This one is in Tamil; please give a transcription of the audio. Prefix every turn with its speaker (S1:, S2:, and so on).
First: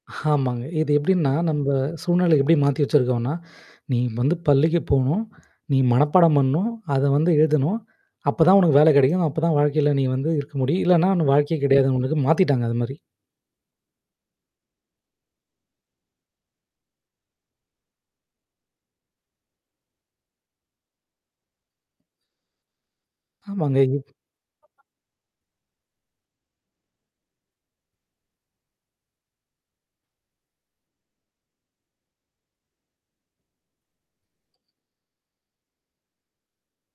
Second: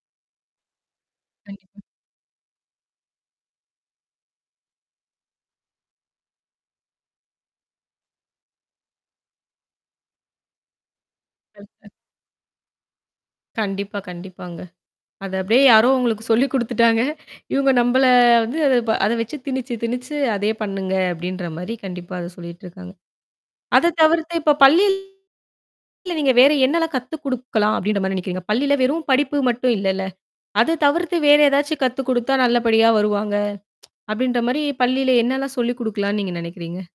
S1: ஆமாங்க. இது எப்பிடின்னா நம்ப
S2: கண்டிப்பா
S1: சூழ்நிலை எப்பிடி மாத்தி வச்சிருக்கோன்னா, நீ வந்து பள்ளிக்கு போணும், நீ மனப்பாடம் பண்ணணும், அத வந்து எழுதணும். அப்பதான் உனக்கு வேலை கிடைக்கும். அப்பதான் வாழ்க்கையில நீ வந்து இருக்க முடியும். இல்லன்னா உனக்கு வாழ்க்கையே கிடையாது உனக்கு. மாத்திட்டாங்க, அதுமாரி.
S2: கண்டிப்பா, கண்டிப்பாங்க. அத அப்பிடியே யாரோ உங்களுக்குச் சொல்லிக் கொடுத்துட்டாங்க. இவுங்க நம்மள வந்து அத ப வச்சு திணிச்சு, திணிச்சு அதையே பண்ணுங்க அப்பிடின்றமாரி கண்டிப்பா அத சொல்லிட்டுருக்காங்க.
S1: ஆமாங்க
S2: அத
S1: இது
S2: தவிர்த்து, இப்ப பள்ளி இல்ல நீங்க வேற என்னல்லாம் கத்து கொடுக்கலாம் அப்பிடின்றமாரி நினைக்கிறீங்க? பள்ளியில வெறும் படிப்பு மட்டும் இல்லல. அது தவிர்த்து வேற எதாச்சு கத்து கொடுத்தா நல்லபடியா வருவாங்க அப்பிடின்றமாரி பள்ளியில என்னல்லாம் சொல்லிக் கொடுக்கலான்னு நீங்க நினைக்கிறீங்க?